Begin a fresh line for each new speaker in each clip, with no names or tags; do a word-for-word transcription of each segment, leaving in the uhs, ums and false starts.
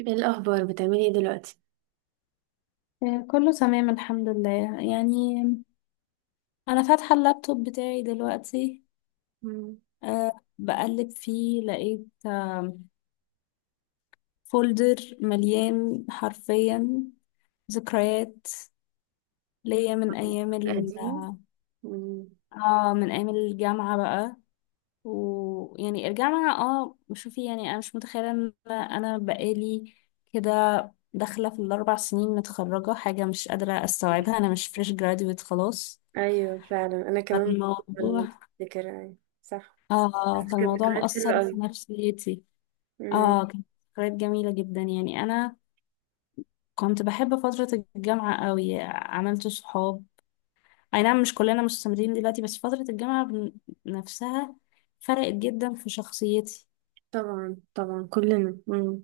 ايه الاخبار، بتعملي ايه دلوقتي؟
آه، كله تمام الحمد لله. يعني انا فاتحه اللابتوب بتاعي دلوقتي.
مم.
أه بقلب فيه، لقيت فولدر مليان حرفيا ذكريات ليا من ايام ال
قديمة. مم.
اه من ايام الجامعه بقى. ويعني الجامعه اه شوفي، يعني انا مش متخيله ان انا بقالي كده داخله في الاربع سنين متخرجه، حاجه مش قادره استوعبها، انا مش فريش جراديويت خلاص.
ايوه فعلا، انا كمان. انا
الموضوع
متذكرة، ايوه، صح. بس
اه
كانت
فالموضوع
ذكريات حلوة
مأثر في
قوي.
نفسيتي.
مم.
اه كانت ذكريات جميلة جدا. يعني أنا كنت بحب فترة الجامعة قوي، عملت صحاب، أي نعم مش كلنا مستمرين دلوقتي، بس فترة الجامعة بن- نفسها فرقت جدا في شخصيتي.
طبعا طبعا، كلنا. مم.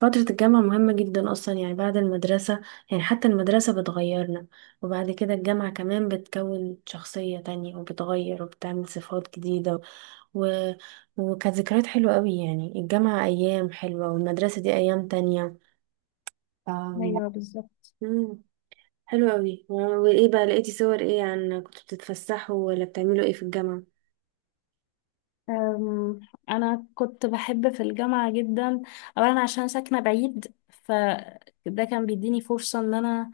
فترة الجامعة مهمة جدا أصلا، يعني بعد المدرسة. يعني حتى المدرسة بتغيرنا، وبعد كده الجامعة كمان بتكون شخصية تانية وبتغير وبتعمل صفات جديدة. و... وكانت ذكريات حلوة قوي، يعني الجامعة أيام حلوة والمدرسة دي أيام تانية.
ايوه بالظبط.
مم. حلو قوي. وايه بقى، لقيتي صور ايه؟ عن كنتوا بتتفسحوا ولا بتعملوا ايه في الجامعة؟
أم، انا كنت بحب في الجامعه جدا، اولا عشان ساكنه بعيد، فده كان بيديني فرصه ان انا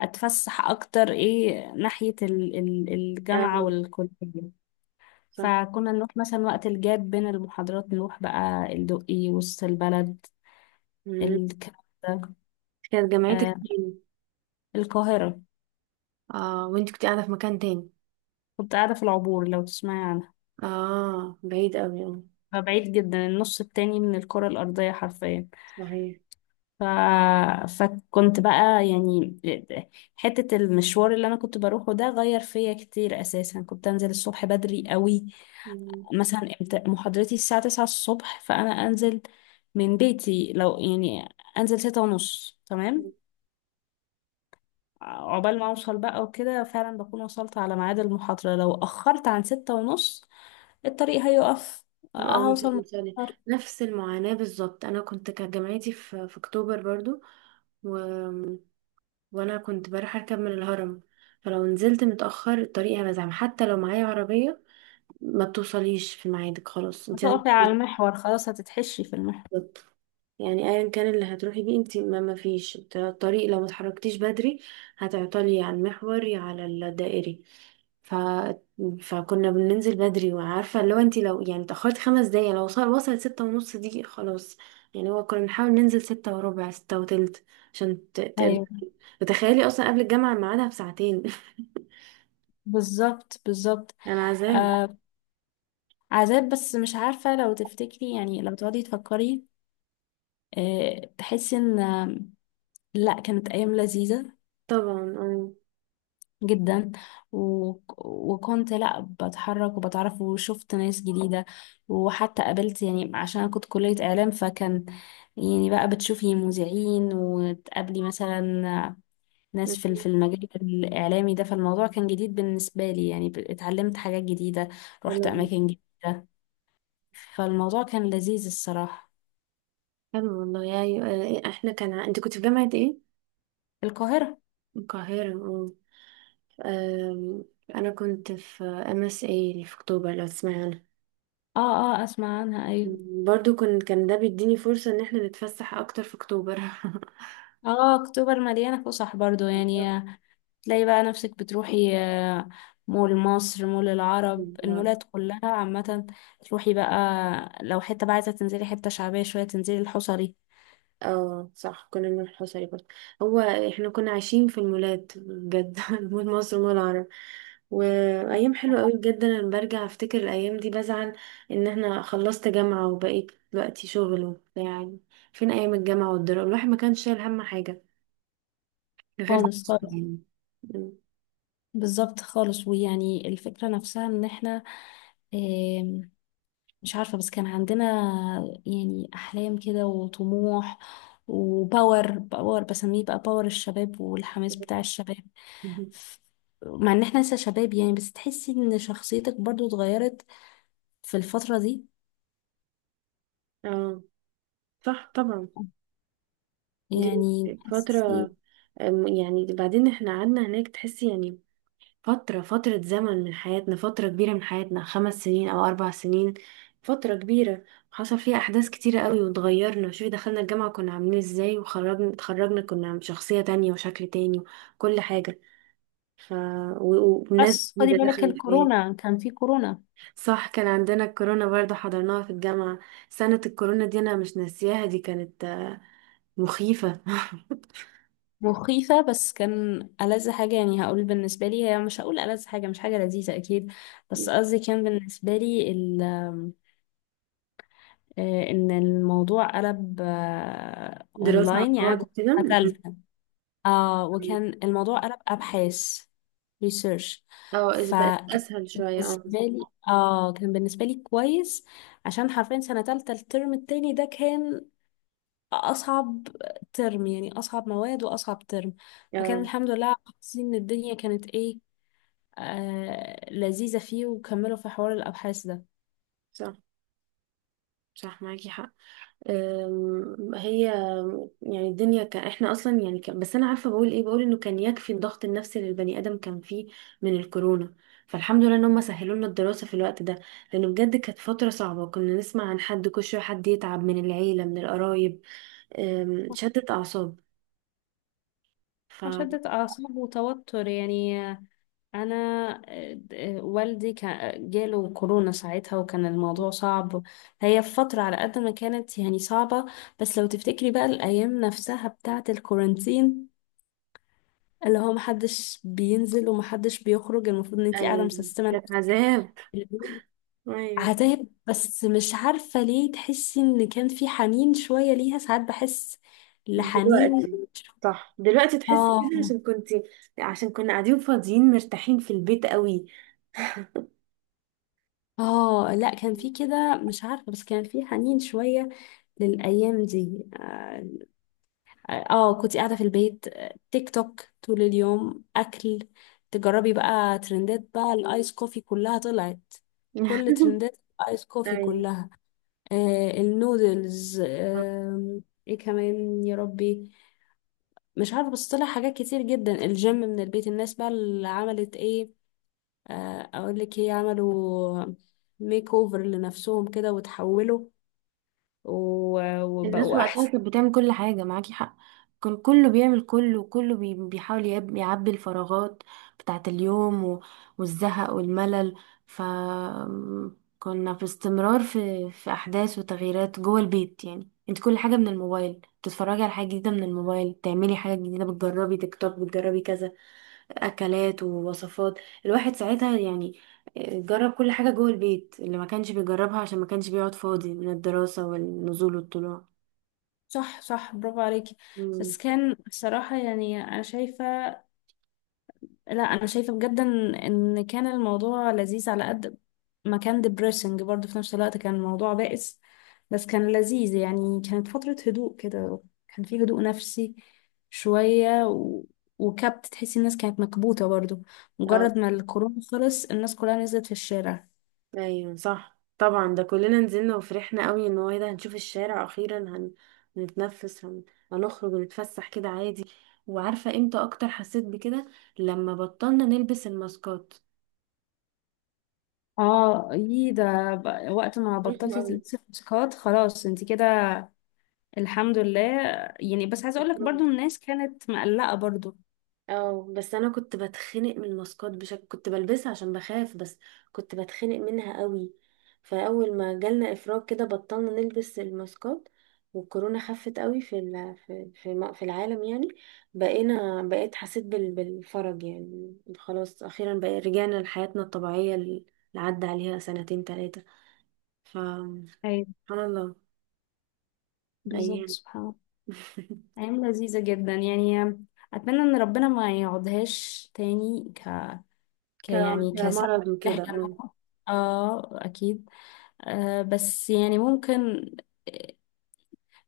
اتفسح اكتر، ايه ناحيه ال- ال- الجامعه
اه،
والكليه.
صح.
فكنا نروح مثلا وقت الجاب بين المحاضرات، نروح بقى الدقي، وسط البلد،
مم.
الكلام ده.
كانت جامعتك
آه،
فين؟
القاهرة.
اه، وانت كنت قاعدة في مكان تاني؟
كنت قاعدة في العبور، لو تسمعي عنها.
اه بعيد قوي، اه.
فبعيد جدا، النص التاني من الكرة الأرضية حرفيا.
صحيح.
ف... فكنت بقى يعني حتة المشوار اللي أنا كنت بروحه ده غير فيا كتير. أساسا كنت أنزل الصبح بدري قوي،
مم.
مثلا امت- محاضرتي الساعة تسعة الصبح، فأنا أنزل من بيتي، لو يعني أنزل ستة ونص تمام عقبال ما اوصل بقى وكده، فعلا بكون وصلت على ميعاد المحاضرة. لو اخرت عن ستة ونص، الطريق هيقف،
اه مش
هوصل
هتوصلي.
متأخر.
نفس المعاناة بالظبط، انا كنت كانت جامعتي في في اكتوبر برضو. و... وانا كنت بروح اركب من الهرم. فلو نزلت متأخر الطريق هبقى زحمة، حتى لو معايا عربية ما بتوصليش في ميعادك. خلاص، انت لازم
هتقفي على المحور، خلاص هتتحشي في المحور.
تنزلي. يعني ايا كان اللي هتروحي بيه انت، ما ما فيش الطريق، لو ما اتحركتيش بدري هتعطلي على المحوري، على الدائري. ف... فكنا بننزل بدري، وعارفه لو انت لو يعني اتاخرت خمس دقايق، لو وصل وصلت ستة ونص دي خلاص. يعني هو كنا بنحاول ننزل ستة وربع، ستة وتلت، عشان ت... ت...
ايوه
تتخيلي اصلا قبل الجامعه ميعادها بساعتين
بالظبط بالظبط.
يعني عذاب.
آه عذاب، بس مش عارفة، لو تفتكري يعني لو تقعدي تفكري، آه تحسي ان، آه، لا، كانت ايام لذيذة
طبعا، اه.
جدا. و... وكنت لا بتحرك وبتعرف وشفت ناس جديدة، وحتى قابلت، يعني عشان أنا كنت كلية إعلام، فكان يعني بقى بتشوفي مذيعين، وتقابلي مثلا ناس في في المجال الإعلامي ده. فالموضوع كان جديد بالنسبة لي، يعني ب- اتعلمت حاجات جديدة، رحت أماكن جديدة، فالموضوع كان لذيذ الصراحة.
حلو والله. يا ايوه، احنا كان، ع- انت كنت في جامعه ايه؟
القاهرة.
القاهره، آه. أم، انا كنت في ام اس اي اللي في اكتوبر، لو تسمعي عنها.
اه اه، اسمع عنها، ايوه.
برضو كنت، كان ده بيديني فرصة ان احنا نتفسح اكتر في اكتوبر
اه، اكتوبر مليانة فسح برضو. يعني تلاقي بقى نفسك بتروحي، آه، مول مصر، مول العرب، المولات كلها عامة. تروحي بقى، لو حتة بقى عايزة تنزلي حتة شعبية شوية، تنزلي الحصري.
اه صح، كنا من الحصري برضه. هو احنا كنا عايشين في المولات بجد مول مصر ومول العرب. وايام حلوه قوي بجد، انا لما برجع افتكر الايام دي بزعل ان احنا خلصت جامعه وبقيت دلوقتي شغل وبتاع يعني. فين ايام الجامعه والدراسه، الواحد ما كانش شايل هم حاجه غير
خالص
دراسته،
خالص.
يعني.
بالظبط خالص. ويعني الفكرة نفسها ان احنا، آم، مش عارفة، بس كان عندنا يعني أحلام كده وطموح، وباور باور بسميه بقى، باور الشباب والحماس بتاع الشباب.
مهم.
ف- مع ان احنا لسه شباب، يعني بس تحسي ان شخصيتك برضو اتغيرت في الفترة دي.
اه صح، طبعا. دي
يعني
فترة.
بحس،
أم، يعني بعدين احنا قعدنا هناك تحسي، يعني فترة فترة زمن من حياتنا، فترة كبيرة من حياتنا، خمس سنين أو أربع سنين، فترة كبيرة حصل فيها أحداث كتيرة قوي واتغيرنا. شوفي، دخلنا الجامعة كنا عاملين ازاي، وخرجنا اتخرجنا كنا عم- شخصية تانية وشكل تاني وكل حاجة. ف و- و- وناس
بس خدي
جديدة
بالك
دخلت الحياة.
الكورونا، كان في كورونا
صح، كان عندنا الكورونا برضه، حضرناها في الجامعة. سنة الكورونا دي أنا مش ناسياها، دي كانت مخيفة.
مخيفة. بس كان ألذ حاجة، يعني هقول بالنسبة لي، هي مش هقول ألذ حاجة، مش حاجة لذيذة أكيد، بس قصدي كان بالنسبة لي ال آه، إن الموضوع قلب آه،
دراسة عن
أونلاين، يعني أنا
بعد
كنت في
كده،
سنة
م-
تالتة. آه
م.
وكان الموضوع قلب أبحاث، ريسيرش.
اه، إذ بقت
فكان
أسهل شوية، اه.
بالنسبة لي آه كان بالنسبة لي كويس، عشان حرفيا سنة تالتة الترم التاني ده كان اصعب ترم، يعني اصعب مواد واصعب ترم. فكان
اه
الحمد لله، حاسين ان الدنيا كانت ايه آه لذيذة فيه، وكملوا في حوار الابحاث ده.
صح، صح معاكي حق. أم، هي يعني الدنيا كان احنا اصلا يعني كان، بس انا عارفه بقول ايه بقول انه كان يكفي الضغط النفسي اللي البني ادم كان فيه من الكورونا. فالحمد لله ان هم سهلوا لنا الدراسه في الوقت ده، لانه بجد كانت فتره صعبه، كنا نسمع عن حد كل شويه حد يتعب من العيله، من القرايب. أم، شدت اعصاب. ف
شدة اعصاب وتوتر، يعني انا آه، آه، والدي كان جاله كورونا ساعتها، وكان الموضوع صعب. هي فترة على قد ما كانت يعني صعبة، بس لو تفتكري بقى الايام نفسها بتاعة الكورانتين، اللي هو محدش بينزل ومحدش بيخرج، المفروض ان انتي قاعدة
أيوة،
مسيستمة.
كانت عذاب. ايوه.
عذاب، بس مش عارفة ليه تحسي ان كان في حنين شوية ليها، ساعات بحس لحنين.
دلوقتي. صح، دلوقتي تحسي كده،
اه
عشان كنت عشان كنا قاعدين فاضيين مرتاحين في البيت قوي.
اه، لا، كان في كده، مش عارفة، بس كان في حنين شوية للأيام دي. اه. آه، كنت قاعدة في البيت، آه، تيك توك طول اليوم، أكل، تجربي بقى ترندات بقى الآيس كوفي كلها طلعت، كل ترندات الآيس كوفي
ايوه،
كلها. آه النودلز.
صح.
آه ايه كمان يا ربي. مش عارفه، بس طلع حاجات كتير جدا، الجيم من البيت، الناس بقى اللي عملت ايه، آه، اقول لك ايه، عملوا ميك اوفر لنفسهم كده، وتحولوا و-
مفيش الناس أوي
وبقوا
وقتها
احسن.
كانت بتعمل كل حاجة. معاكي حق، كان كله بيعمل كله، وكله بي- بيحاول يعب- يعبي الفراغات بتاعة اليوم، و- والزهق والملل. ف كنا في استمرار في في أحداث وتغييرات جوه البيت. يعني انت كل حاجة من الموبايل، بتتفرجي على حاجة جديدة من الموبايل، بتعملي حاجة جديدة، بتجربي تيك توك، بتجربي كذا اكلات ووصفات. الواحد ساعتها يعني، آه، جرب كل حاجة جوه البيت اللي ما كانش بيجربها، عشان ما كانش بيقعد فاضي من الدراسة والنزول والطلوع.
صح صح، برافو عليكي.
مم.
بس كان بصراحة، يعني أنا شايفة، لا، انا شايفه بجد ان إن كان الموضوع لذيذ، على قد ما كان depressing برضه، في نفس الوقت كان الموضوع بائس، بس كان لذيذ. يعني كانت فتره هدوء كده، كان في هدوء نفسي شويه، و... وكبت، تحسي الناس كانت مكبوته برضه.
اه
مجرد ما الكورونا خلص، الناس كلها نزلت في الشارع.
ايوه، صح طبعا، ده كلنا نزلنا وفرحنا قوي ان هو ايه ده، هنشوف الشارع اخيرا، هن... هنتنفس، هن... هنخرج ونتفسح كده عادي. وعارفة امتى اكتر حسيت بكده، لما بطلنا نلبس الماسكات.
اه، يي ده، ب- وقت ما
رخم
بطلتي
أوي.
تلبسي ماسكات خلاص، انت كده الحمد لله. يعني بس عايزه اقول لك برضه،
رخم.
الناس كانت مقلقه برضه.
اه، بس انا كنت بتخنق من الماسكات بشكل، كنت بلبسها عشان بخاف، بس كنت بتخنق منها قوي. فاول ما جالنا افراج كده بطلنا نلبس الماسكات، والكورونا خفت قوي في ال- في في م- في العالم، يعني. بقينا بقيت حسيت بال- بالفرج، يعني خلاص اخيرا بقى رجعنا لحياتنا الطبيعية اللي عدى عليها سنتين، ثلاثة. فسبحان
ايوه
الله.
بالظبط،
ايام
سبحان الله. أيام لذيذة جدا، يعني أتمنى إن ربنا ما يقعدهاش تاني ك... ك...
ك-
يعني كسبب
كمرض
إن
وكده،
احنا
اه.
نقعد. اه، أكيد. آه بس يعني ممكن، آه،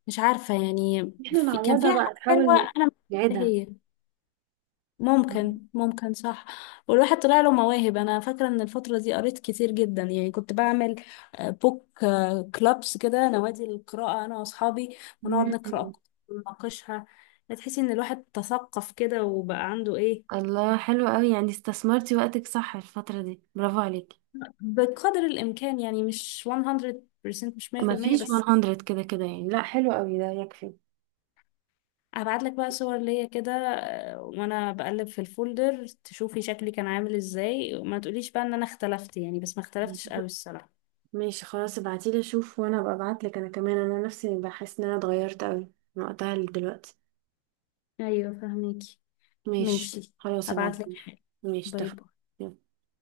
مش عارفة يعني
احنا
في... كان
نعوضها
فيها
بقى،
حاجة حلوة،
نحاول
أنا مش عارفة
نعيدها.
هي، ممكن ممكن، صح. والواحد طلع له مواهب، انا فاكره ان الفتره دي قريت كتير جدا، يعني كنت بعمل آه، بوك آه، كلابس كده، نوادي القراءه انا واصحابي،
مم.
ونقعد نقرا أفكار ونناقشها. تحسي ان الواحد تثقف كده، وبقى عنده ايه.
الله حلو قوي، يعني استثمرتي وقتك صح الفترة دي، برافو عليكي.
بقدر الامكان يعني، مش مية في المية، مش
ما
مية في المية
فيش
بس.
مية كده كده، يعني لا، حلو قوي ده يكفي.
هبعت لك بقى صور ليا كده، آه، وانا بقلب في الفولدر تشوفي شكلي كان عامل ازاي، وما تقوليش بقى ان انا اختلفت يعني، بس ما اختلفتش قوي الصراحه.
ماشي خلاص، ابعتيلي اشوف، وانا ابقى ابعتلك انا كمان. انا نفسي بحس ان انا اتغيرت قوي من وقتها لدلوقتي.
ايوه فهميكي،
ماشي
ماشي،
خلاص،
هبعتلك
ابعتيلي.
حاجة.
ماشي،
باي باي.
اتفقنا.